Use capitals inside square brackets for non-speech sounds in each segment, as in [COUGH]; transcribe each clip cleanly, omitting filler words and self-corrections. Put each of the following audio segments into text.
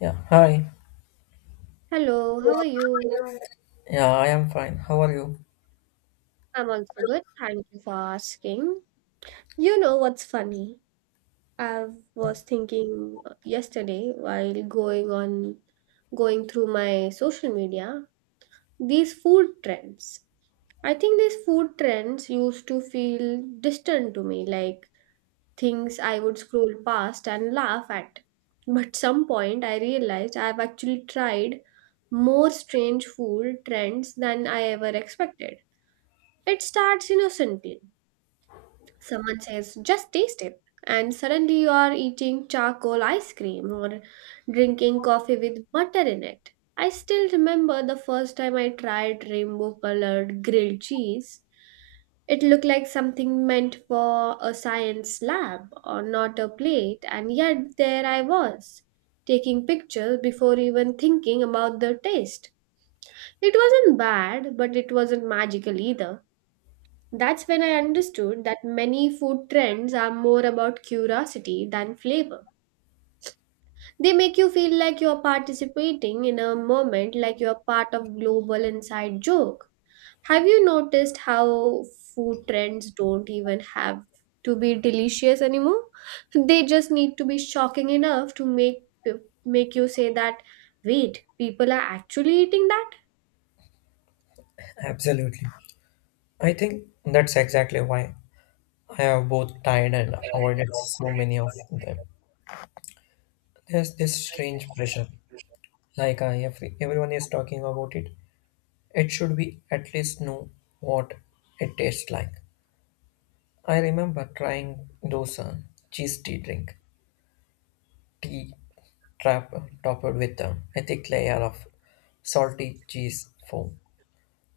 Yeah, hi. Hello, how are you? Yeah, I am fine. How are you? I'm also good. Thank you for asking. You know what's funny? I was thinking yesterday while going through my social media, these food trends. I think these food trends used to feel distant to me, like things I would scroll past and laugh at. But some point I realized I've actually tried more strange food trends than I ever expected. It starts innocently. Someone says, just taste it. And suddenly you are eating charcoal ice cream or drinking coffee with butter in it. I still remember the first time I tried rainbow colored grilled cheese. It looked like something meant for a science lab or not a plate, and yet there I was, taking pictures before even thinking about the taste. It wasn't bad, but it wasn't magical either. That's when I understood that many food trends are more about curiosity than flavor. They make you feel like you're participating in a moment, like you're part of global inside joke. Have you noticed how food trends don't even have to be delicious anymore? [LAUGHS] They just need to be shocking enough to make you say that wait, people are actually eating that? Absolutely. I think that's exactly why I have both tried and avoided so many of them. There's this strange pressure. If everyone is talking about it, it should be at least know what it tastes like. I remember trying those cheese tea drink, tea trap topped with a thick layer of salty cheese foam.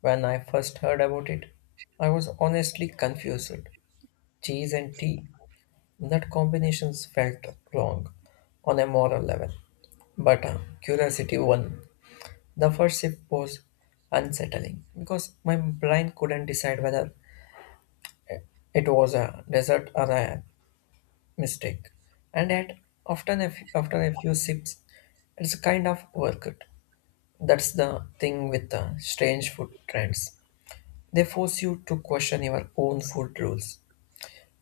When I first heard about it, I was honestly confused. Cheese and tea. That combinations felt wrong on a moral level, but curiosity won. The first sip was unsettling because my brain couldn't decide whether it was a dessert or a mistake, and yet after a few sips, it's kind of worth it. That's the thing with the strange food trends. They force you to question your own food rules.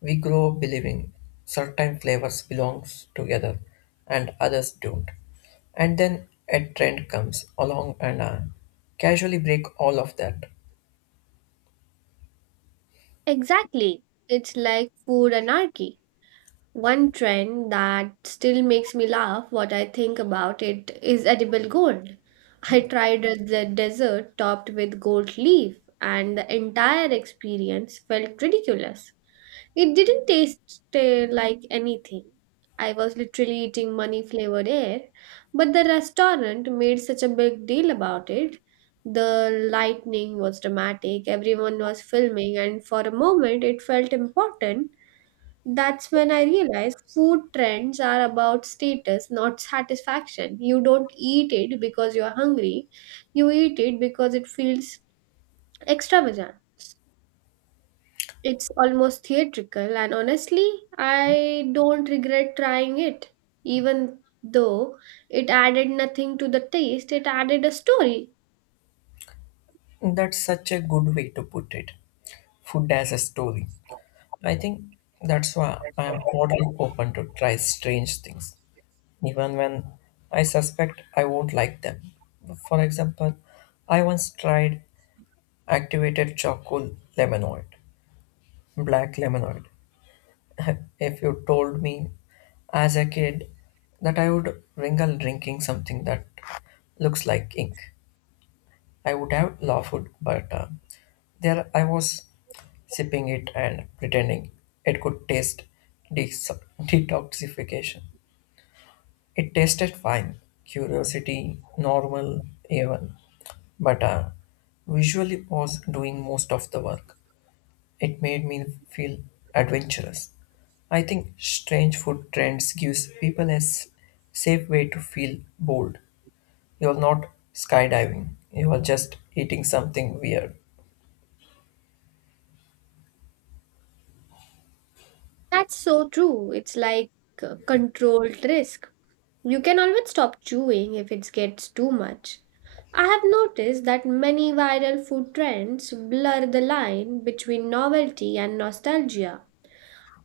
We grow up believing certain flavors belongs together and others don't. And then a trend comes along and casually break all of that. Exactly. It's like food anarchy. One trend that still makes me laugh what I think about it is edible gold. I tried the dessert topped with gold leaf and the entire experience felt ridiculous. It didn't taste like anything. I was literally eating money flavored air, but the restaurant made such a big deal about it. The lightning was dramatic, everyone was filming, and for a moment it felt important. That's when I realized food trends are about status, not satisfaction. You don't eat it because you're hungry, you eat it because it feels extravagant. It's almost theatrical, and honestly, I don't regret trying it. Even though it added nothing to the taste, it added a story. That's such a good way to put it. Food as a story. I think that's why I am totally open to try strange things, even when I suspect I won't like them. For example, I once tried activated charcoal lemonoid, black lemonoid, [LAUGHS] if you told me as a kid that I would wrinkle drinking something that looks like ink, I would have laughed, but there I was sipping it and pretending it could taste de- [LAUGHS] detoxification. It tasted fine, curiosity, normal, even, but visually was doing most of the work. It made me feel adventurous. I think strange food trends gives people a safe way to feel bold. You're not skydiving. You are just eating something weird. That's so true. It's like a controlled risk. You can always stop chewing if it gets too much. I have noticed that many viral food trends blur the line between novelty and nostalgia.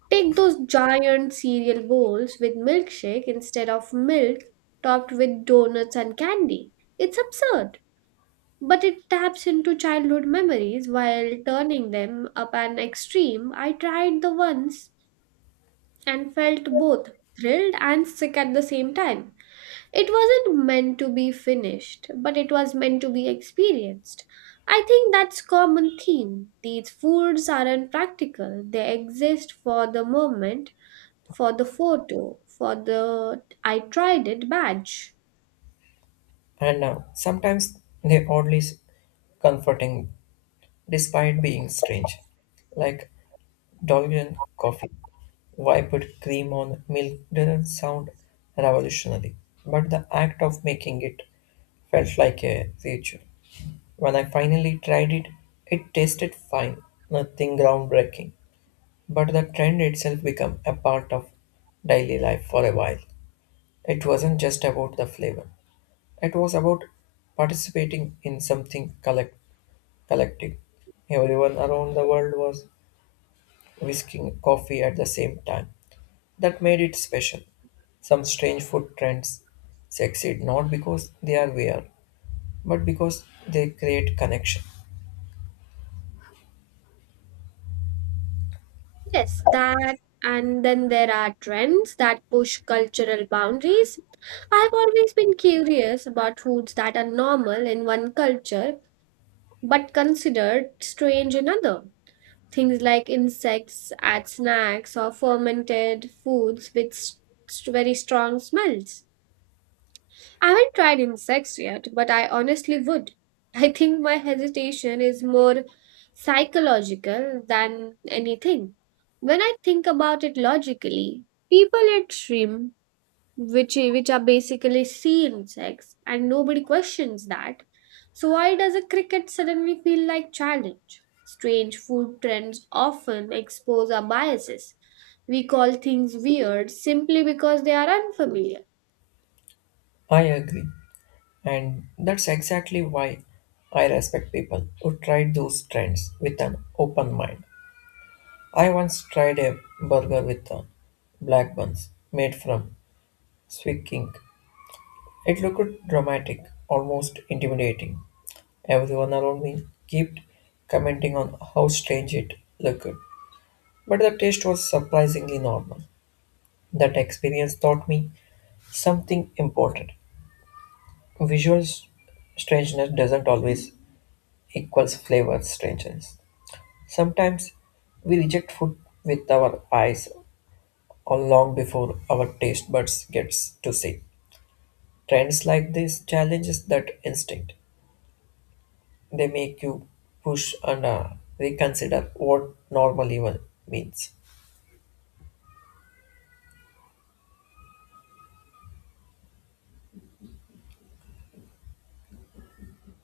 Take those giant cereal bowls with milkshake instead of milk topped with donuts and candy. It's absurd, but it taps into childhood memories while turning them up an extreme. I tried the ones and felt both thrilled and sick at the same time. It wasn't meant to be finished, but it was meant to be experienced. I think that's common theme. These foods aren't practical. They exist for the moment, for the photo, for the I tried it badge. And sometimes they oddly comforting despite being strange. Like Dolgen coffee. Why put cream on milk doesn't sound revolutionary, but the act of making it felt like a ritual. When I finally tried it, it tasted fine, nothing groundbreaking. But the trend itself became a part of daily life for a while. It wasn't just about the flavor, it was about participating in something collective. Everyone around the world was whisking coffee at the same time. That made it special. Some strange food trends succeed not because they are weird, but because they create connection. Yes, that and then there are trends that push cultural boundaries. I've always been curious about foods that are normal in one culture but considered strange in another. Things like insects as snacks or fermented foods with very strong smells. I haven't tried insects yet, but I honestly would. [LAUGHS] I think my hesitation is more psychological than anything. When I think about it logically, people eat shrimp which are basically seen insects and nobody questions that, so why does a cricket suddenly feel like challenge. Strange food trends often expose our biases. We call things weird simply because they are unfamiliar. I agree. And that's exactly why I respect people who try those trends with an open mind. I once tried a burger with black buns made from sweet ink. It looked dramatic, almost intimidating. Everyone around me kept commenting on how strange it looked, but the taste was surprisingly normal. That experience taught me something important. Visual strangeness doesn't always equals flavor strangeness. Sometimes we reject food with our eyes or long before our taste buds gets to see. Trends like this challenges that instinct. They make you push and reconsider what normal even means.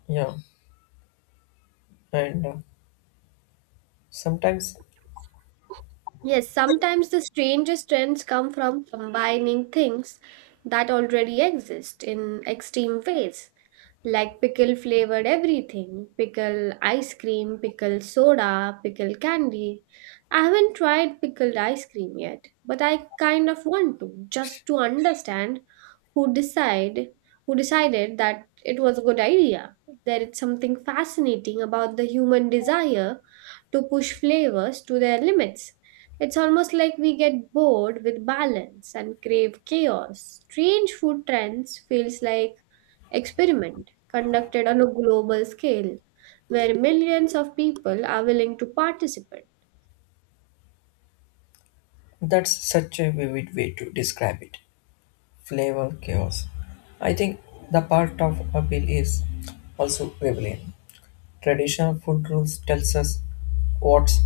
Yeah, and sometimes Yes, sometimes the strangest trends come from combining things that already exist in extreme ways, like pickle flavored everything, pickle ice cream, pickle soda, pickle candy. I haven't tried pickled ice cream yet, but I kind of want to just to understand who decide who decided that it was a good idea. There is something fascinating about the human desire to push flavors to their limits. It's almost like we get bored with balance and crave chaos. Strange food trends feels like experiment conducted on a global scale where millions of people are willing to participate. That's such a vivid way to describe it. Flavor chaos. I think the part of appeal is also rebellion. Traditional food rules tells us what's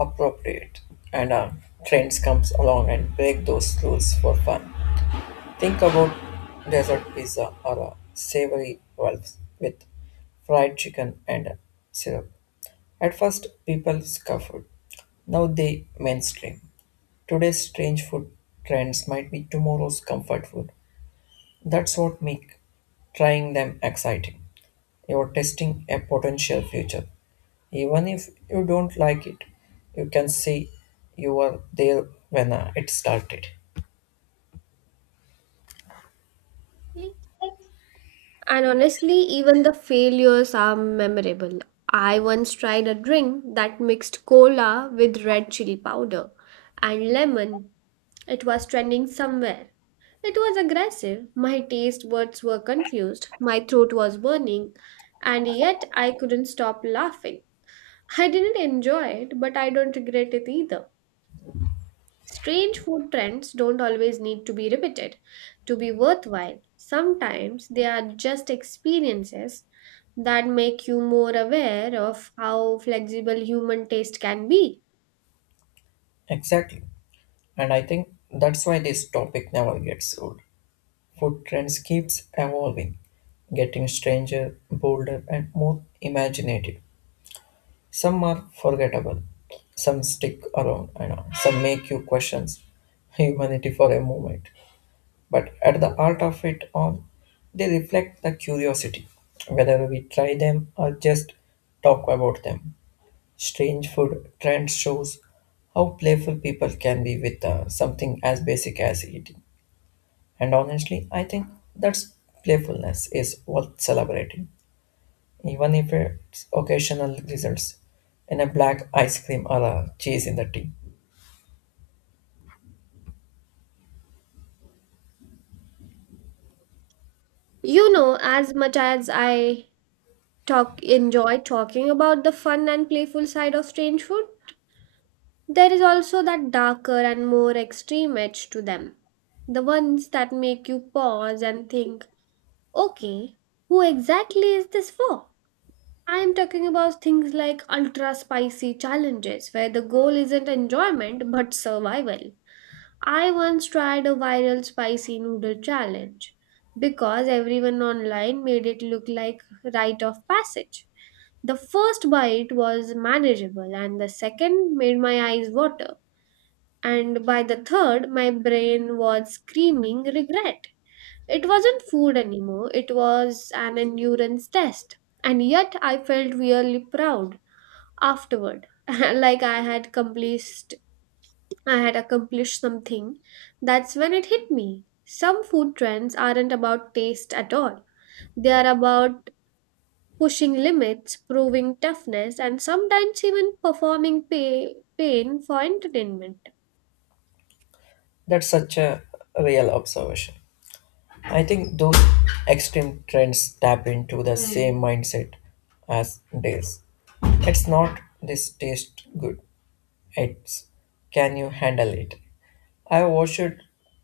appropriate, and trends comes along and break those rules for fun. Think about desert pizza or savory rolls with fried chicken and syrup. At first, people scoffed. Now they mainstream. Today's strange food trends might be tomorrow's comfort food. That's what makes trying them exciting. You're testing a potential future. Even if you don't like it, you can see you were there when it started. And honestly, even the failures are memorable. I once tried a drink that mixed cola with red chili powder and lemon. It was trending somewhere. It was aggressive. My taste buds were confused. My throat was burning. And yet I couldn't stop laughing. I didn't enjoy it, but I don't regret it either. Strange food trends don't always need to be repeated to be worthwhile. Sometimes they are just experiences that make you more aware of how flexible human taste can be. Exactly. And I think that's why this topic never gets old. Food trends keeps evolving, getting stranger, bolder and more imaginative. Some are forgettable, some stick around and some make you question humanity [LAUGHS] for a moment. But at the heart of it all, they reflect the curiosity, whether we try them or just talk about them. Strange food trends shows how playful people can be with something as basic as eating. And honestly, I think that's playfulness is worth celebrating, even if it's occasional results in a black ice cream or a cheese in the tea. You know, as much as I talk enjoy talking about the fun and playful side of strange food, there is also that darker and more extreme edge to them. The ones that make you pause and think, okay, who exactly is this for? I'm talking about things like ultra spicy challenges where the goal isn't enjoyment but survival. I once tried a viral spicy noodle challenge because everyone online made it look like rite of passage. The first bite was manageable and the second made my eyes water, and by the third my brain was screaming regret. It wasn't food anymore, it was an endurance test, and yet I felt really proud afterward. [LAUGHS] Like I had accomplished something. That's when it hit me, some food trends aren't about taste at all, they are about pushing limits, proving toughness, and sometimes even performing pain for entertainment. That's such a real observation. I think those extreme trends tap into the same mindset as theirs. It's not this taste good, it's can you handle it? I watched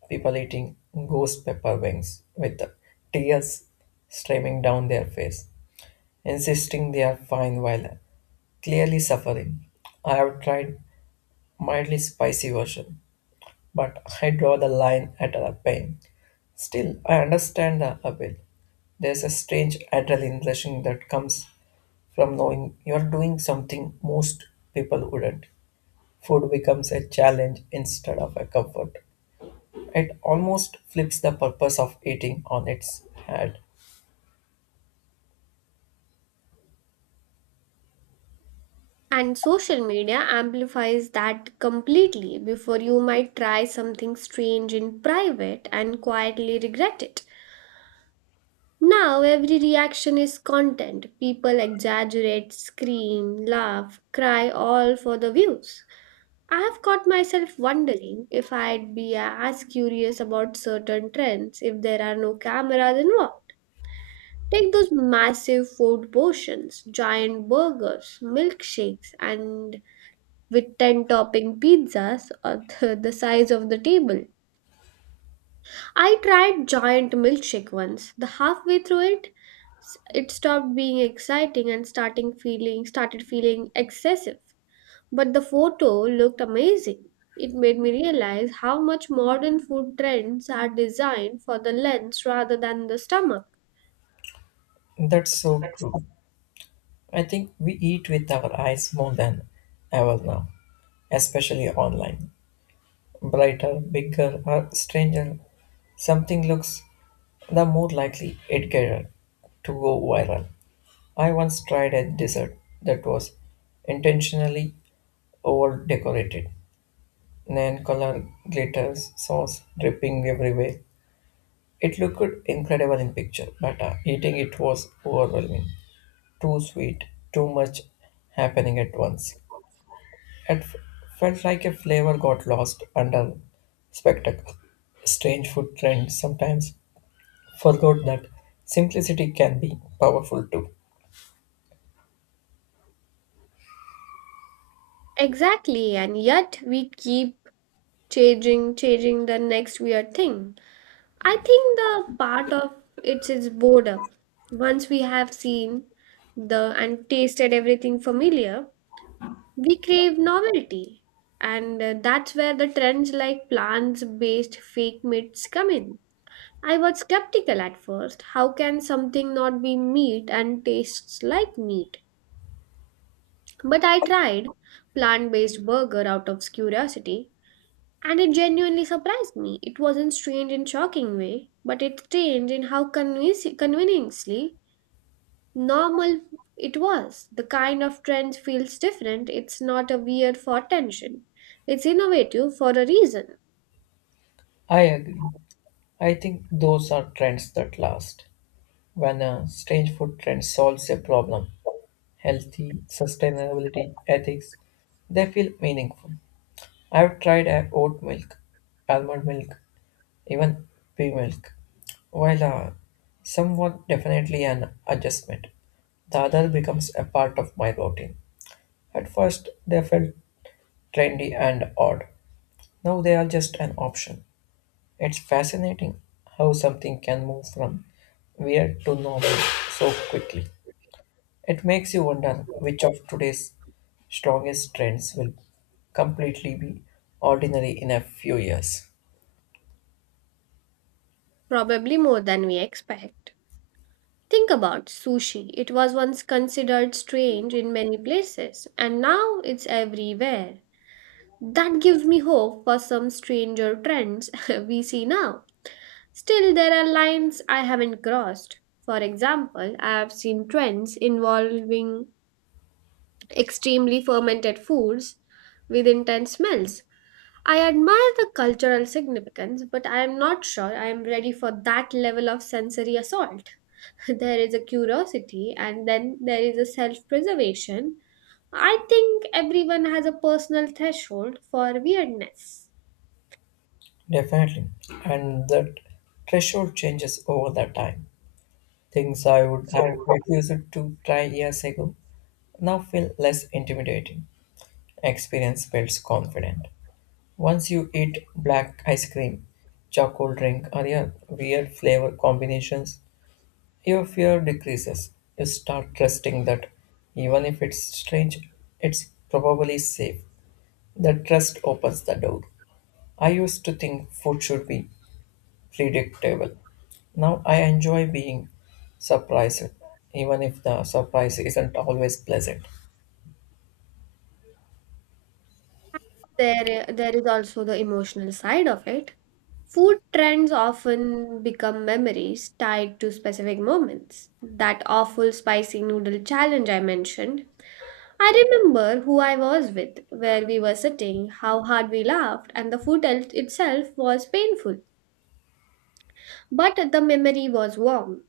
people eating ghost pepper wings with tears streaming down their face, insisting they are fine while clearly suffering. I have tried mildly spicy version, but I draw the line at the pain. Still, I understand the appeal. There's a strange adrenaline rushing that comes from knowing you're doing something most people wouldn't. Food becomes a challenge instead of a comfort. It almost flips the purpose of eating on its head. And social media amplifies that completely. Before, you might try something strange in private and quietly regret it. Now every reaction is content. People exaggerate, scream, laugh, cry, all for the views. I have caught myself wondering if I'd be as curious about certain trends if there are no cameras involved. Take those massive food portions, giant burgers, milkshakes, and with 10 topping pizzas or [LAUGHS] the size of the table. I tried giant milkshake once. The Halfway through it, it stopped being exciting and starting feeling started feeling excessive. But the photo looked amazing. It made me realize how much modern food trends are designed for the lens rather than the stomach. That's so true. I think we eat with our eyes more than ever now, especially online. Brighter, bigger, or stranger something looks, the more likely it gets to go viral. I once tried a dessert that was intentionally over decorated, neon color glitters, sauce dripping everywhere. It looked incredible in picture, but eating it was overwhelming. Too sweet, too much happening at once. It felt like a flavor got lost under spectacle. Strange food trends sometimes forgot that simplicity can be powerful too. Exactly, and yet we keep changing the next weird thing. I think the part of it is boredom. Once we have seen the and tasted everything familiar, we crave novelty. And that's where the trends like plants based fake meats come in. I was skeptical at first. How can something not be meat and tastes like meat? But I tried plant based burger out of curiosity and it genuinely surprised me. It wasn't strange in shocking way, but it's strange in how convincingly normal it was. The kind of trend feels different. It's not a weird for attention. It's innovative for a reason, I agree. I think those are trends that last. When a strange food trend solves a problem, healthy, sustainability, ethics, they feel meaningful. I've tried oat milk, almond milk, even pea milk. While somewhat definitely an adjustment, the other becomes a part of my routine. At first, they felt trendy and odd. Now they are just an option. It's fascinating how something can move from weird to normal so quickly. It makes you wonder which of today's strongest trends will completely be ordinary in a few years. probably more than we expect. Think about sushi. It was once considered strange in many places, and now it's everywhere. That gives me hope for some stranger trends [LAUGHS] we see now. Still, there are lines I haven't crossed. For example, I have seen trends involving extremely fermented foods with intense smells. I admire the cultural significance, but I am not sure I am ready for that level of sensory assault. [LAUGHS] There is a curiosity, and then there is a self preservation. I think everyone has a personal threshold for weirdness. Definitely. And that threshold changes over the time. Things I would have refused to try years ago now feel less intimidating. Experience builds confidence. Once you eat black ice cream, charcoal drink, or your weird flavor combinations, your fear decreases. You start trusting that even if it's strange, it's probably safe. That trust opens the door. I used to think food should be predictable. Now I enjoy being surprised, even if the surprise isn't always pleasant. There is also the emotional side of it. Food trends often become memories tied to specific moments. That awful spicy noodle challenge I mentioned, I remember who I was with, where we were sitting, how hard we laughed, and the itself was painful. But the memory was warm.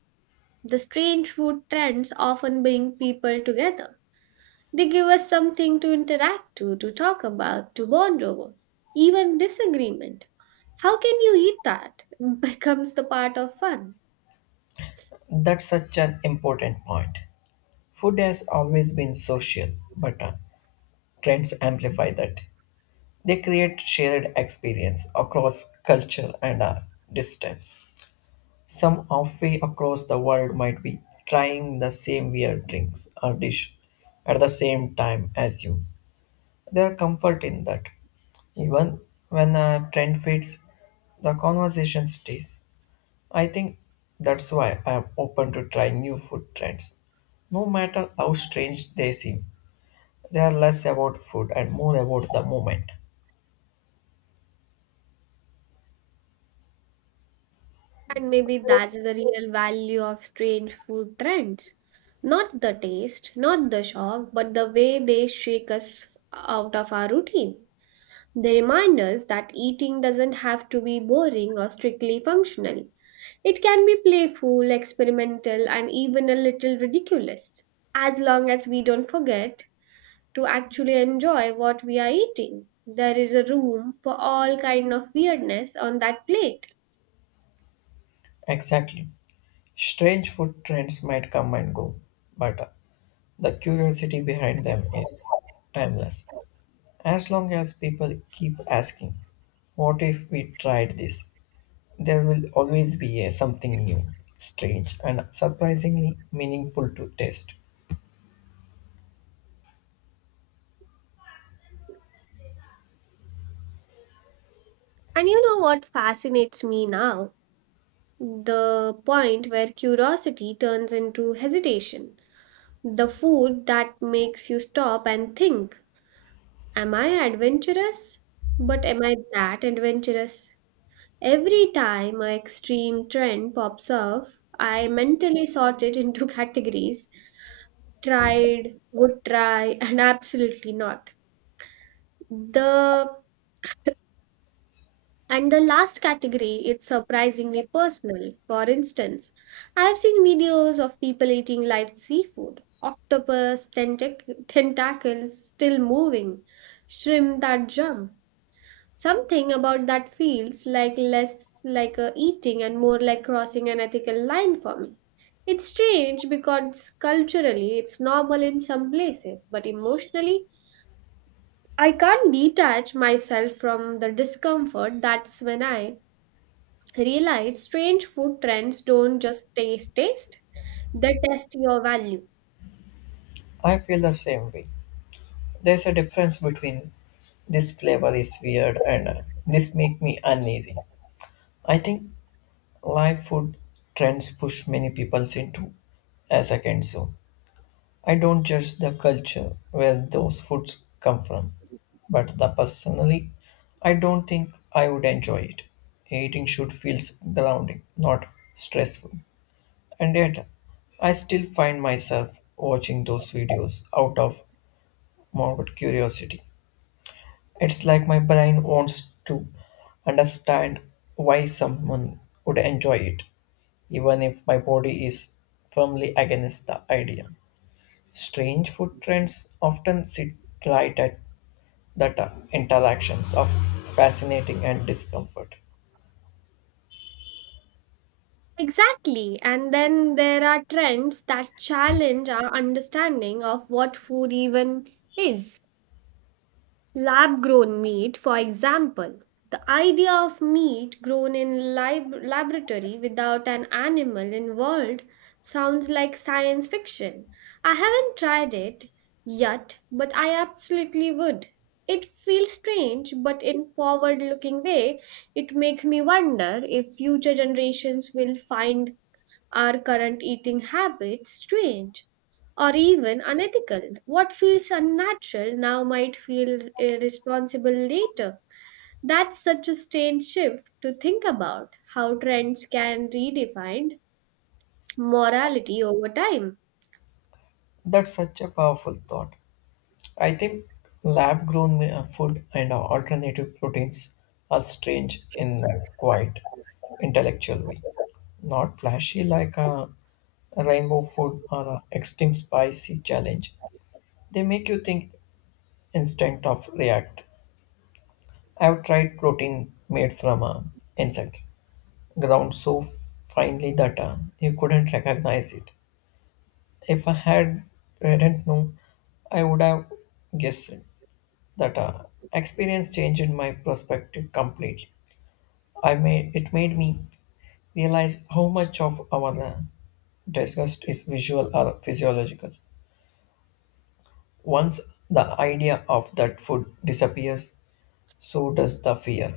The strange food trends often bring people together. They give us something to interact to talk about, to bond over, even disagreement. How can you eat that? [LAUGHS] Becomes the part of fun. That's such an important point. Food has always been social, but trends amplify that. They create shared experience across culture and distance. Some halfway across the world might be trying the same weird drinks or dish at the same time as you. There are comfort in that. Even when a trend fades, the conversation stays. I think that's why I am open to trying new food trends. No matter how strange they seem, they are less about food and more about the moment. And maybe that's the real value of strange food trends. Not the taste, not the shock, but the way they shake us out of our routine. They remind us that eating doesn't have to be boring or strictly functional. It can be playful, experimental, and even a little ridiculous, as long as we don't forget to actually enjoy what we are eating. There is a room for all kind of weirdness on that plate. Exactly. Strange food trends might come and go, but the curiosity behind them is timeless. As long as people keep asking, what if we tried this? There will always be a something new, strange, and surprisingly meaningful to taste. And you know what fascinates me now? The point where curiosity turns into hesitation. The food that makes you stop and think, am I adventurous? But am I that adventurous? Every time a extreme trend pops off, I mentally sort it into [LAUGHS] categories, tried, would try, and absolutely not. The the last category it's surprisingly personal. For instance, I've seen videos of people eating live seafood, octopus, tentacles still moving, shrimp that jump. Something about that feels like less like a eating and more like crossing an ethical line for me. It's strange because culturally it's normal in some places, but emotionally I can't detach myself from the discomfort. That's when I realize strange food trends don't just taste, they test your value. I feel the same way. There's a difference between this flavor is weird and this make me uneasy. I think live food trends push many people into a second zone. I don't judge the culture where those foods come from, but the personally, I don't think I would enjoy it. Eating should feel grounding, not stressful. And yet, I still find myself watching those videos out of morbid curiosity. It's like my brain wants to understand why someone would enjoy it, even if my body is firmly against the idea. Strange food trends often sit right at the interactions of fascinating and discomfort. Exactly. And then there are trends that challenge our understanding of what food even is. Lab grown meat, for example, the idea of meat grown in laboratory without an animal involved sounds like science fiction. I haven't tried it yet, but I absolutely would. It feels strange, but in forward looking way, it makes me wonder if future generations will find our current eating habits strange or even unethical. What feels unnatural now might feel irresponsible later. That's such a strange shift to think about how trends can redefine morality over time. That's such a powerful thought. I think lab grown food and alternative proteins are strange in a quite intellectual way. Not flashy like a rainbow food or a extreme spicy challenge. They make you think instant of react. I've tried protein made from insects ground so finely that you couldn't recognize it. If I had did not know. I would have guessed it. That experience changed my perspective completely. I made it made me realize how much of our disgust is visual or physiological. Once the idea of that food disappears, so does the fear.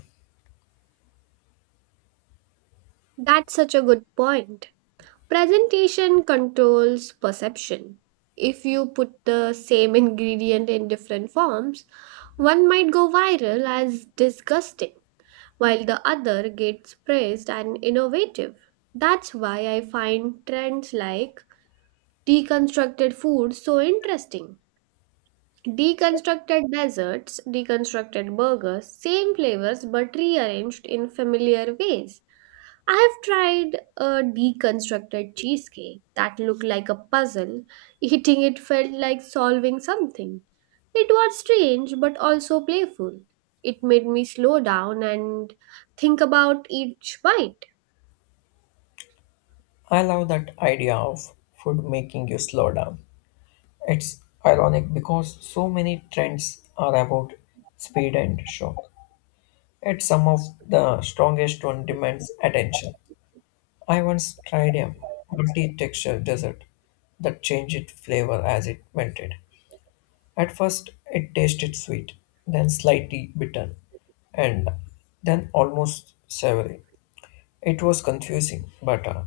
That's such a good point. Presentation controls perception. If you put the same ingredient in different forms, one might go viral as disgusting while the other gets praised and innovative. That's why I find trends like deconstructed food so interesting. Deconstructed desserts, deconstructed burgers, same flavors but rearranged in familiar ways. I have tried a deconstructed cheesecake that looked like a puzzle. Eating it felt like solving something. It was strange but also playful. It made me slow down and think about each bite. I love that idea of food making you slow down. It's ironic because so many trends are about speed and shock, yet some of the strongest one demands attention. I once tried a multi-texture dessert that changed its flavor as it melted. At first, it tasted sweet, then slightly bitter, and then almost savory. It was confusing, but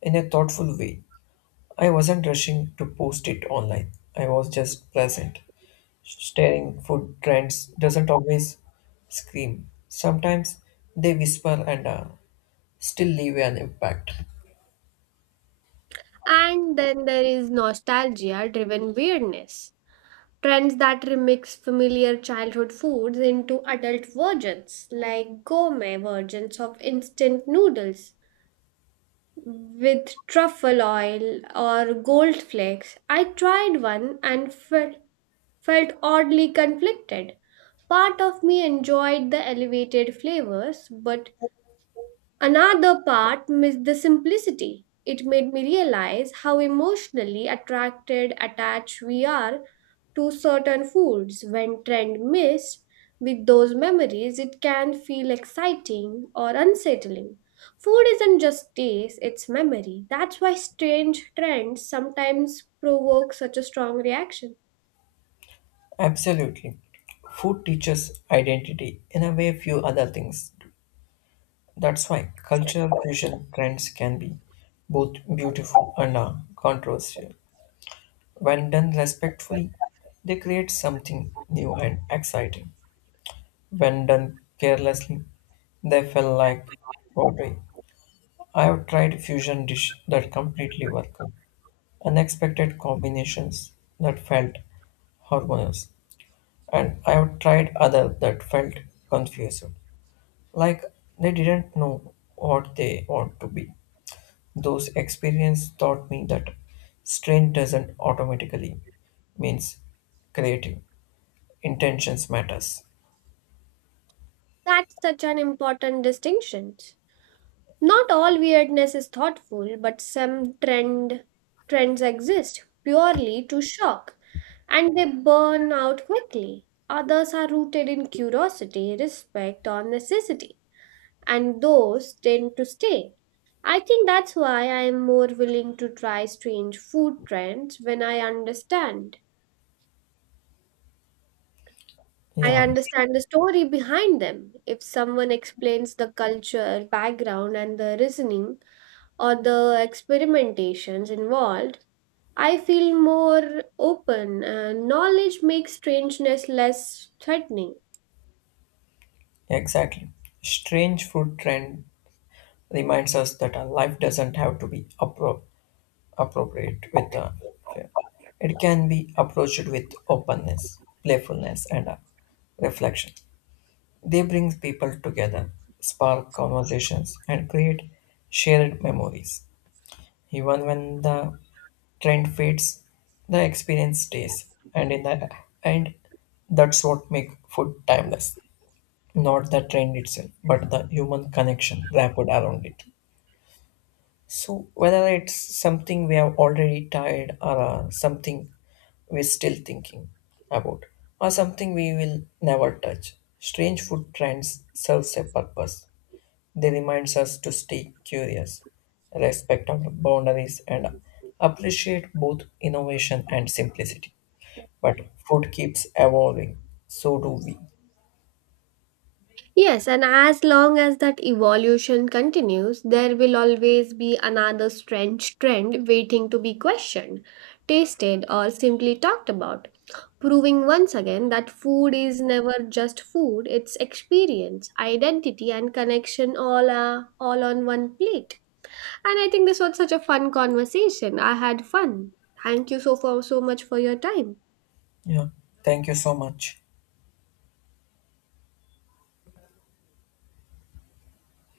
in a thoughtful way. I wasn't rushing to post it online. I was just present. Staring food trends doesn't always scream. Sometimes they whisper and still leave an impact. And then there is nostalgia driven weirdness. Trends that remix familiar childhood foods into adult versions, like gourmet versions of instant noodles with truffle oil or gold flakes. I tried one and felt oddly conflicted. Part of me enjoyed the elevated flavors, but another part missed the simplicity. It made me realize how emotionally attached we are to certain foods. When trend missed with those memories, it can feel exciting or unsettling. Food isn't just taste, it's memory. That's why strange trends sometimes provoke such a strong reaction. Absolutely. Food teaches identity in a way few other things. That's why cultural fusion trends can be both beautiful and controversial. When done respectfully, they create something new and exciting. When done carelessly, they feel like poetry. I have tried fusion dish that completely work, unexpected combinations that felt harmonious, and I have tried other that felt confused, like they didn't know what they want to be. Those experiences taught me that strain doesn't automatically means creative. Intentions matters. That's such an important distinction. Not all weirdness is thoughtful, but some trend trends exist purely to shock and they burn out quickly. Others are rooted in curiosity, respect, or necessity, and those tend to stay. I think that's why I am more willing to try strange food trends when I Yeah, understand the story behind them. If someone explains the culture, background, and the reasoning, or the experimentations involved, I feel more open, and knowledge makes strangeness less threatening. exactly. Strange food trend reminds us that our life doesn't have to be appropriate with the, yeah. It can be approached with openness playfulness and reflection. They bring people together, spark conversations and create shared memories. Even when the trend fades, the experience stays, and in the end, that's what makes food timeless, not the trend itself but the human connection wrapped around it. So, whether it's something we have already tried or something we're still thinking about or something we will never touch, strange food trends serves a purpose. They remind us to stay curious, respect our boundaries, and appreciate both innovation and simplicity. But food keeps evolving, so do we. Yes, and as long as that evolution continues, there will always be another strange trend waiting to be questioned, tasted, or simply talked about, proving once again that food is never just food, it's experience, identity, and connection are all on one plate. And I think this was such a fun conversation. I had fun. Thank you for so much for your time. Yeah, thank you so much.